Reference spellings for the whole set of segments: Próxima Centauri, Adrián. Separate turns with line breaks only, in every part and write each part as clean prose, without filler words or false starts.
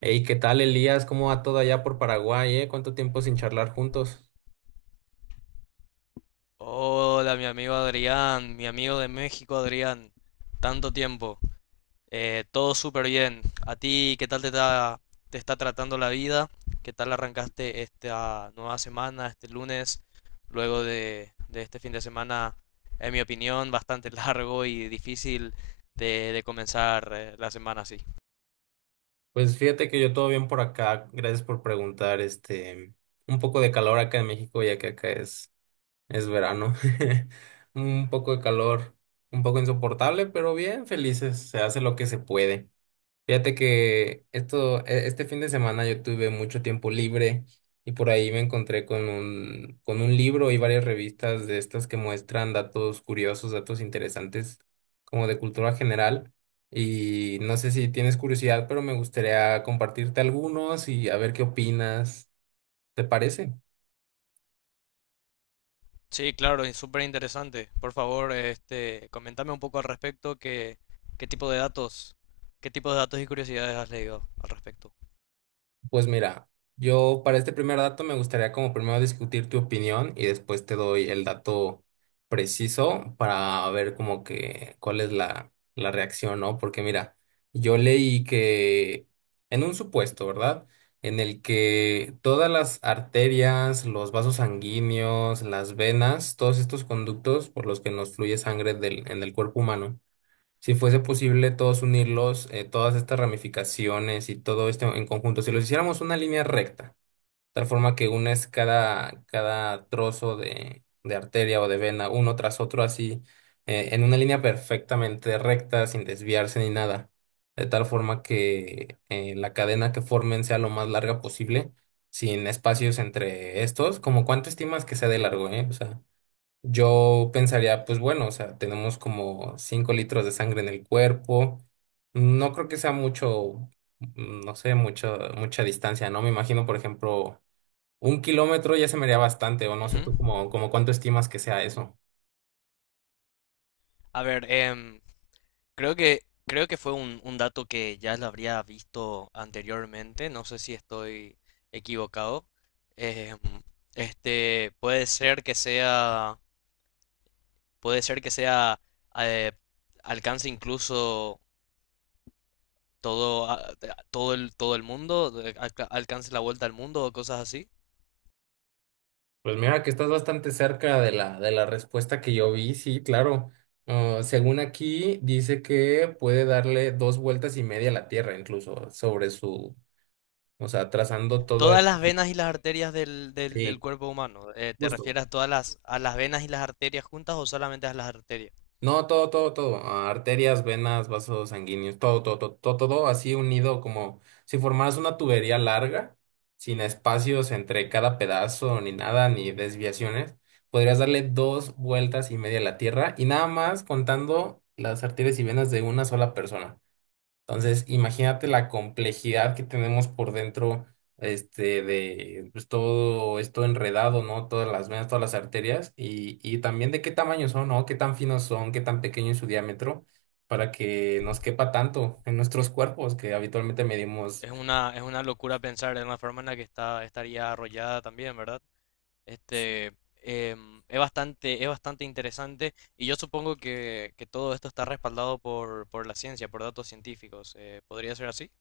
Hey, ¿qué tal, Elías? ¿Cómo va todo allá por Paraguay? ¿Cuánto tiempo sin charlar juntos?
Hola, mi amigo Adrián, mi amigo de México Adrián, tanto tiempo. Todo súper bien. ¿A ti qué tal te está tratando la vida? ¿Qué tal arrancaste esta nueva semana, este lunes, luego de este fin de semana, en mi opinión, bastante largo y difícil de comenzar la semana así?
Pues fíjate que yo todo bien por acá. Gracias por preguntar. Un poco de calor acá en México, ya que acá es verano. Un poco de calor, un poco insoportable, pero bien, felices. Se hace lo que se puede. Fíjate que este fin de semana yo tuve mucho tiempo libre y por ahí me encontré con con un libro y varias revistas de estas que muestran datos curiosos, datos interesantes, como de cultura general. Y no sé si tienes curiosidad, pero me gustaría compartirte algunos y a ver qué opinas. ¿Te parece?
Sí, claro, es súper interesante. Por favor, este, coméntame un poco al respecto, qué tipo de datos, qué tipo de datos y curiosidades has leído al respecto.
Pues mira, yo para este primer dato me gustaría como primero discutir tu opinión y después te doy el dato preciso para ver como que cuál es la reacción, ¿no? Porque mira, yo leí que en un supuesto, ¿verdad? En el que todas las arterias, los vasos sanguíneos, las venas, todos estos conductos por los que nos fluye sangre del, en el cuerpo humano, si fuese posible todos unirlos, todas estas ramificaciones y todo esto en conjunto, si los hiciéramos una línea recta, tal forma que unes cada trozo de arteria o de vena uno tras otro así, en una línea perfectamente recta, sin desviarse ni nada, de tal forma que la cadena que formen sea lo más larga posible, sin espacios entre estos, como cuánto estimas que sea de largo, ¿eh? O sea. Yo pensaría, pues bueno, o sea, tenemos como 5 litros de sangre en el cuerpo. No creo que sea mucho, no sé, mucha, mucha distancia, ¿no? Me imagino, por ejemplo, un kilómetro ya se me haría bastante, o no
Ujú.
sé tú como cuánto estimas que sea eso.
A ver, creo que fue un dato que ya lo habría visto anteriormente, no sé si estoy equivocado. Em, este, puede ser que sea, eh, alcance incluso todo, a- todo todo el mundo, alcance la vuelta al mundo o cosas así.
Pues mira que estás bastante cerca de la respuesta que yo vi, sí, claro. Ah, según aquí, dice que puede darle 2,5 vueltas a la Tierra, incluso, sobre su, o sea, trazando todo el...
Todas las venas y las arterias del
Sí.
cuerpo humano. ¿Te
Justo.
refieres a todas a las venas y las arterias juntas o solamente a las arterias?
No, todo, todo, todo. Ah, arterias, venas, vasos sanguíneos, todo, todo, todo, todo, todo así unido como si formaras una tubería larga, sin espacios entre cada pedazo, ni nada, ni desviaciones. Podrías darle 2,5 vueltas a la Tierra y nada más contando las arterias y venas de una sola persona. Entonces, imagínate la complejidad que tenemos por dentro, de pues, todo esto enredado, ¿no? Todas las venas, todas las arterias y también de qué tamaño son, ¿no? Qué tan finos son, qué tan pequeño es su diámetro para que nos quepa tanto en nuestros cuerpos que habitualmente medimos.
Es una locura pensar en la forma en la que está, estaría arrollada también, ¿verdad? Este, es bastante interesante y yo supongo que todo esto está respaldado por la ciencia, por datos científicos. ¿Podría ser así?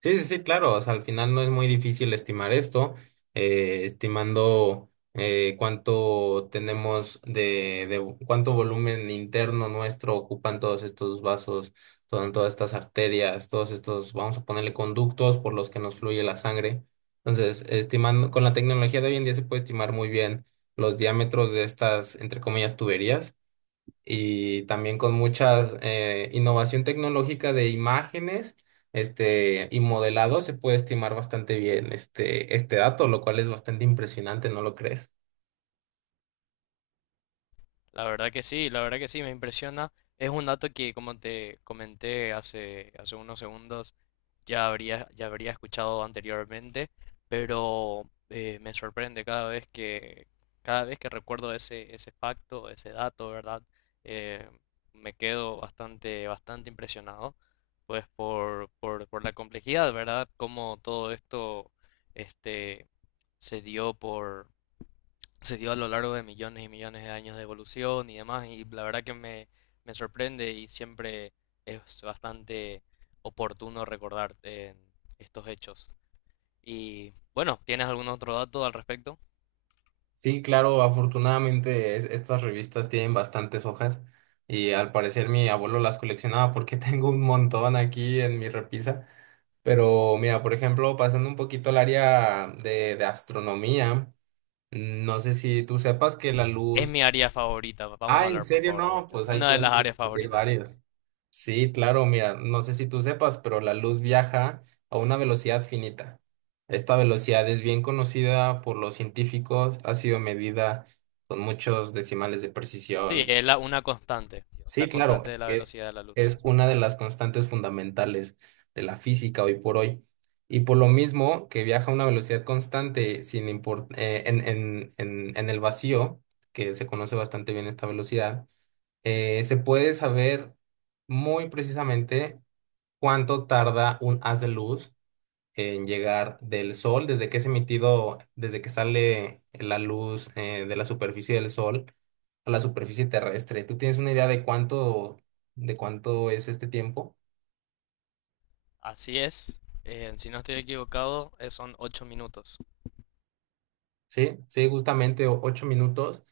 Sí, sí, sí, claro. O sea, al final no es muy difícil estimar esto, estimando cuánto tenemos de cuánto volumen interno nuestro ocupan todos estos vasos, todas estas arterias, todos estos, vamos a ponerle conductos por los que nos fluye la sangre. Entonces, estimando, con la tecnología de hoy en día se puede estimar muy bien los diámetros de estas, entre comillas, tuberías y también con mucha innovación tecnológica de imágenes, y modelado se puede estimar bastante bien este dato, lo cual es bastante impresionante, ¿no lo crees?
La verdad que sí, la verdad que sí, me impresiona. Es un dato que, como te comenté hace, hace unos segundos, ya habría escuchado anteriormente, pero me sorprende cada vez que recuerdo ese, ese facto, ese dato, ¿verdad? Eh, Me quedo bastante, bastante impresionado, pues por la complejidad, ¿verdad? Cómo todo esto, este, se dio se dio a lo largo de millones y millones de años de evolución y demás, y la verdad que me sorprende y siempre es bastante oportuno recordar estos hechos. Y bueno, ¿tienes algún otro dato al respecto?
Sí, claro, afortunadamente estas revistas tienen bastantes hojas y al parecer mi abuelo las coleccionaba porque tengo un montón aquí en mi repisa. Pero mira, por ejemplo, pasando un poquito al área de astronomía, no sé si tú sepas que la
Es
luz.
mi área favorita, vamos
Ah,
a
¿en
hablar por
serio?
favor de
No,
ello.
pues ahí
Una de las
podemos
áreas
discutir
favoritas, sí.
varios. Sí, claro, mira, no sé si tú sepas, pero la luz viaja a una velocidad finita. Esta velocidad es bien conocida por los científicos, ha sido medida con muchos decimales de
Sí,
precisión.
es una constante, la
Sí, claro,
constante de la
es,
velocidad de la luz.
es una de las constantes fundamentales de la física hoy por hoy. Y por lo mismo que viaja a una velocidad constante, sin import- en el vacío, que se conoce bastante bien esta velocidad, se puede saber muy precisamente cuánto tarda un haz de luz en llegar del sol, desde que es emitido, desde que sale la luz, de la superficie del sol a la superficie terrestre. ¿Tú tienes una idea de cuánto es este tiempo?
Así es, si no estoy equivocado, son 8 minutos.
Sí, sí, justamente 8 minutos,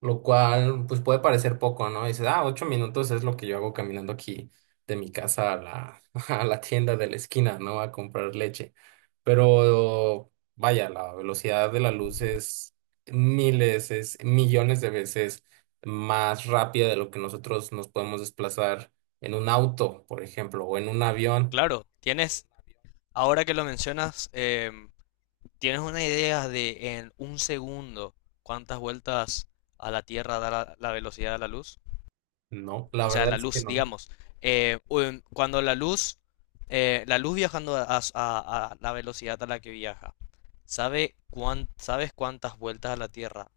lo cual pues puede parecer poco, ¿no? Dices, ah, 8 minutos es lo que yo hago caminando aquí de mi casa a la, a la tienda de la esquina, ¿no? A comprar leche. Pero vaya, la velocidad de la luz es miles, es millones de veces más rápida de lo que nosotros nos podemos desplazar en un auto, por ejemplo, o en un avión.
Claro, tienes, ahora que lo mencionas, ¿tienes una idea de en un segundo cuántas vueltas a la Tierra da la velocidad de la luz?
No, la
O sea,
verdad
la
es que
luz,
no.
digamos. Cuando la luz viajando a la velocidad a la que viaja, ¿sabes cuántas vueltas a la Tierra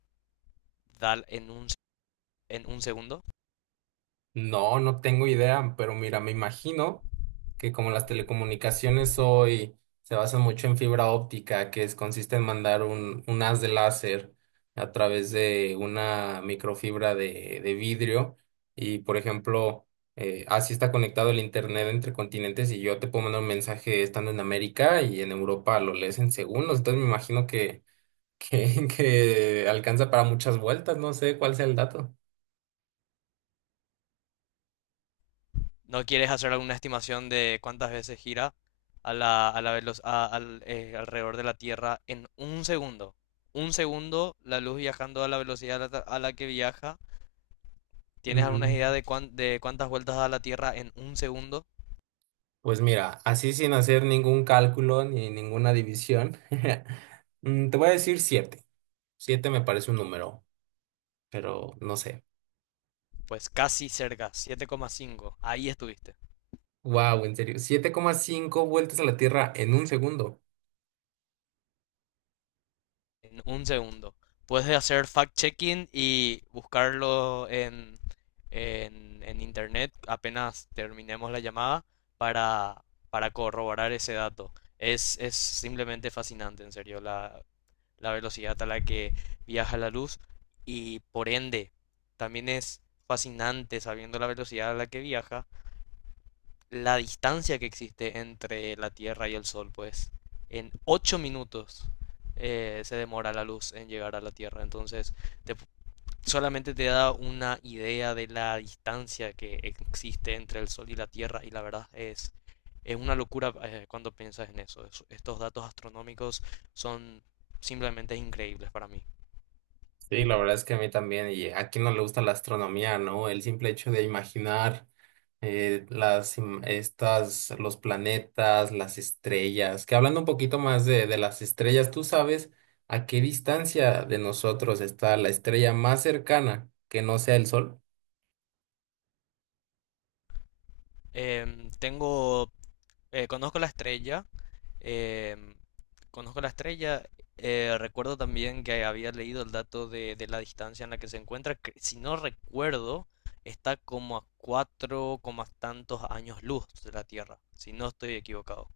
da en un segundo?
No, no tengo idea, pero mira, me imagino que como las telecomunicaciones hoy se basan mucho en fibra óptica, que es, consiste en mandar un haz de láser a través de una microfibra de vidrio y, por ejemplo, así está conectado el internet entre continentes y yo te puedo mandar un mensaje estando en América y en Europa lo lees en segundos, entonces me imagino que alcanza para muchas vueltas, no sé cuál sea el dato.
¿No quieres hacer alguna estimación de cuántas veces gira a la alrededor de la Tierra en un segundo? Un segundo, la luz viajando a la velocidad a la que viaja. ¿Tienes alguna
Mm.
idea de de cuántas vueltas da la Tierra en un segundo?
Pues mira, así sin hacer ningún cálculo ni ninguna división, te voy a decir 7. 7 me parece un número, pero no sé.
Pues casi cerca, 7,5. Ahí estuviste.
Wow, en serio. 7,5 vueltas a la Tierra en un segundo.
En un segundo. Puedes hacer fact-checking y buscarlo en internet apenas terminemos la llamada para, para corroborar ese dato. Es simplemente fascinante, en serio, la velocidad a la que viaja la luz y por ende también es fascinante sabiendo la velocidad a la que viaja la distancia que existe entre la Tierra y el Sol, pues en 8 minutos se demora la luz en llegar a la Tierra. Entonces, te- solamente te da una idea de la distancia que existe entre el Sol y la Tierra y la verdad es una locura cuando piensas en eso. Estos datos astronómicos son simplemente increíbles para mí.
Sí, la verdad es que a mí también, y a quién no le gusta la astronomía, ¿no? El simple hecho de imaginar, estas, los planetas, las estrellas, que hablando un poquito más de las estrellas, ¿tú sabes a qué distancia de nosotros está la estrella más cercana que no sea el Sol?
Em, tengo, Conozco la estrella. Em, Conozco la estrella. Recuerdo también que había leído el dato de la distancia en la que se encuentra. Si no recuerdo, está como a cuatro coma tantos años luz de la Tierra, si no estoy equivocado.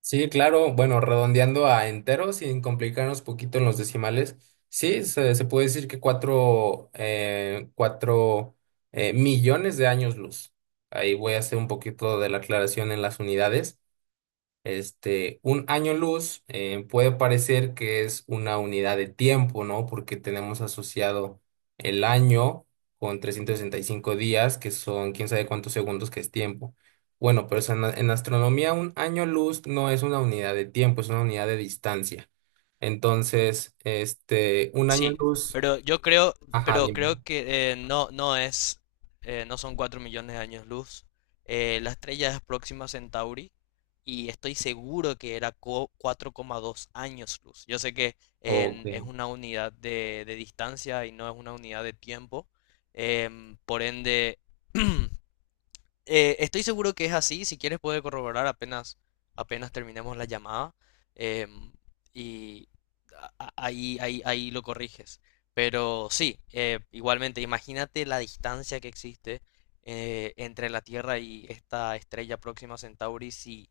Sí, claro, bueno, redondeando a enteros, sin complicarnos poquito en los decimales, sí, se puede decir que cuatro millones de años luz. Ahí voy a hacer un poquito de la aclaración en las unidades. Un año luz, puede parecer que es una unidad de tiempo, ¿no? Porque tenemos asociado el año con 365 días, que son quién sabe cuántos segundos que es tiempo. Bueno, pero eso en astronomía un año luz no es una unidad de tiempo, es una unidad de distancia. Entonces, un año
Sí,
luz,
pero yo creo,
ajá,
pero creo
dime.
que no es, no son 4 millones de años luz. La estrella es Próxima Centauri y estoy seguro que era 4,2 años luz. Yo sé que
Ok.
es una unidad de distancia y no es una unidad de tiempo. Por ende, estoy seguro que es así, si quieres puede corroborar apenas terminemos la llamada em, y ahí, ahí lo corriges. Pero sí, igualmente, imagínate la distancia que existe entre la Tierra y esta estrella próxima a Centauri si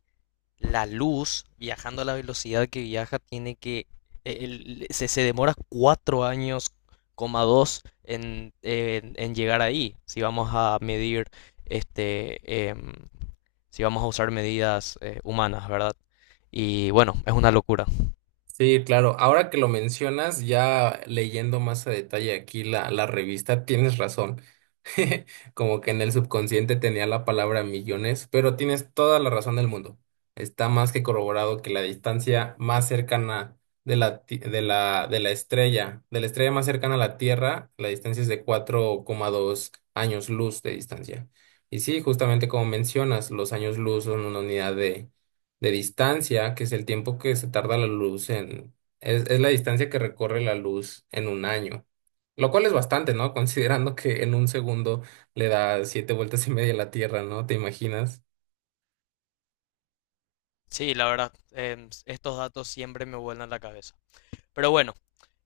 la luz, viajando a la velocidad que viaja, tiene que, e, el- se demora cuatro años, coma dos, en llegar ahí. Si vamos a medir, este, em, si vamos a usar medidas humanas, ¿verdad? Y bueno, es una locura.
Sí, claro. Ahora que lo mencionas, ya leyendo más a detalle aquí la revista, tienes razón. Como que en el subconsciente tenía la palabra millones, pero tienes toda la razón del mundo. Está más que corroborado que la distancia más cercana de la estrella más cercana a la Tierra, la distancia es de 4,2 años luz de distancia. Y sí, justamente como mencionas, los años luz son una unidad de distancia, que es el tiempo que se tarda la luz en... Es la distancia que recorre la luz en un año. Lo cual es bastante, ¿no? Considerando que en un segundo le da 7,5 vueltas a la Tierra, ¿no? ¿Te imaginas?
Sí, la verdad, estos datos siempre me vuelan la cabeza. Pero bueno,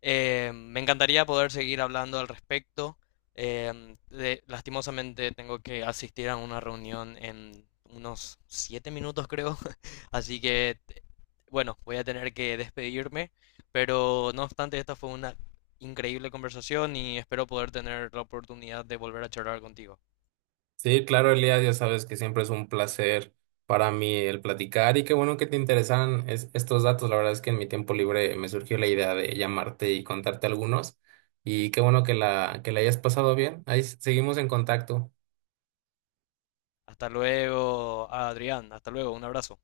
me encantaría poder seguir hablando al respecto. Lastimosamente tengo que asistir a una reunión en unos 7 minutos, creo. Así que, bueno, voy a tener que despedirme. Pero no obstante, esta fue una increíble conversación y espero poder tener la oportunidad de volver a charlar contigo.
Sí, claro, Elías, ya sabes que siempre es un placer para mí el platicar y qué bueno que te interesan estos datos. La verdad es que en mi tiempo libre me surgió la idea de llamarte y contarte algunos y qué bueno que la hayas pasado bien. Ahí seguimos en contacto.
Hasta luego, Adrián. Hasta luego. Un abrazo.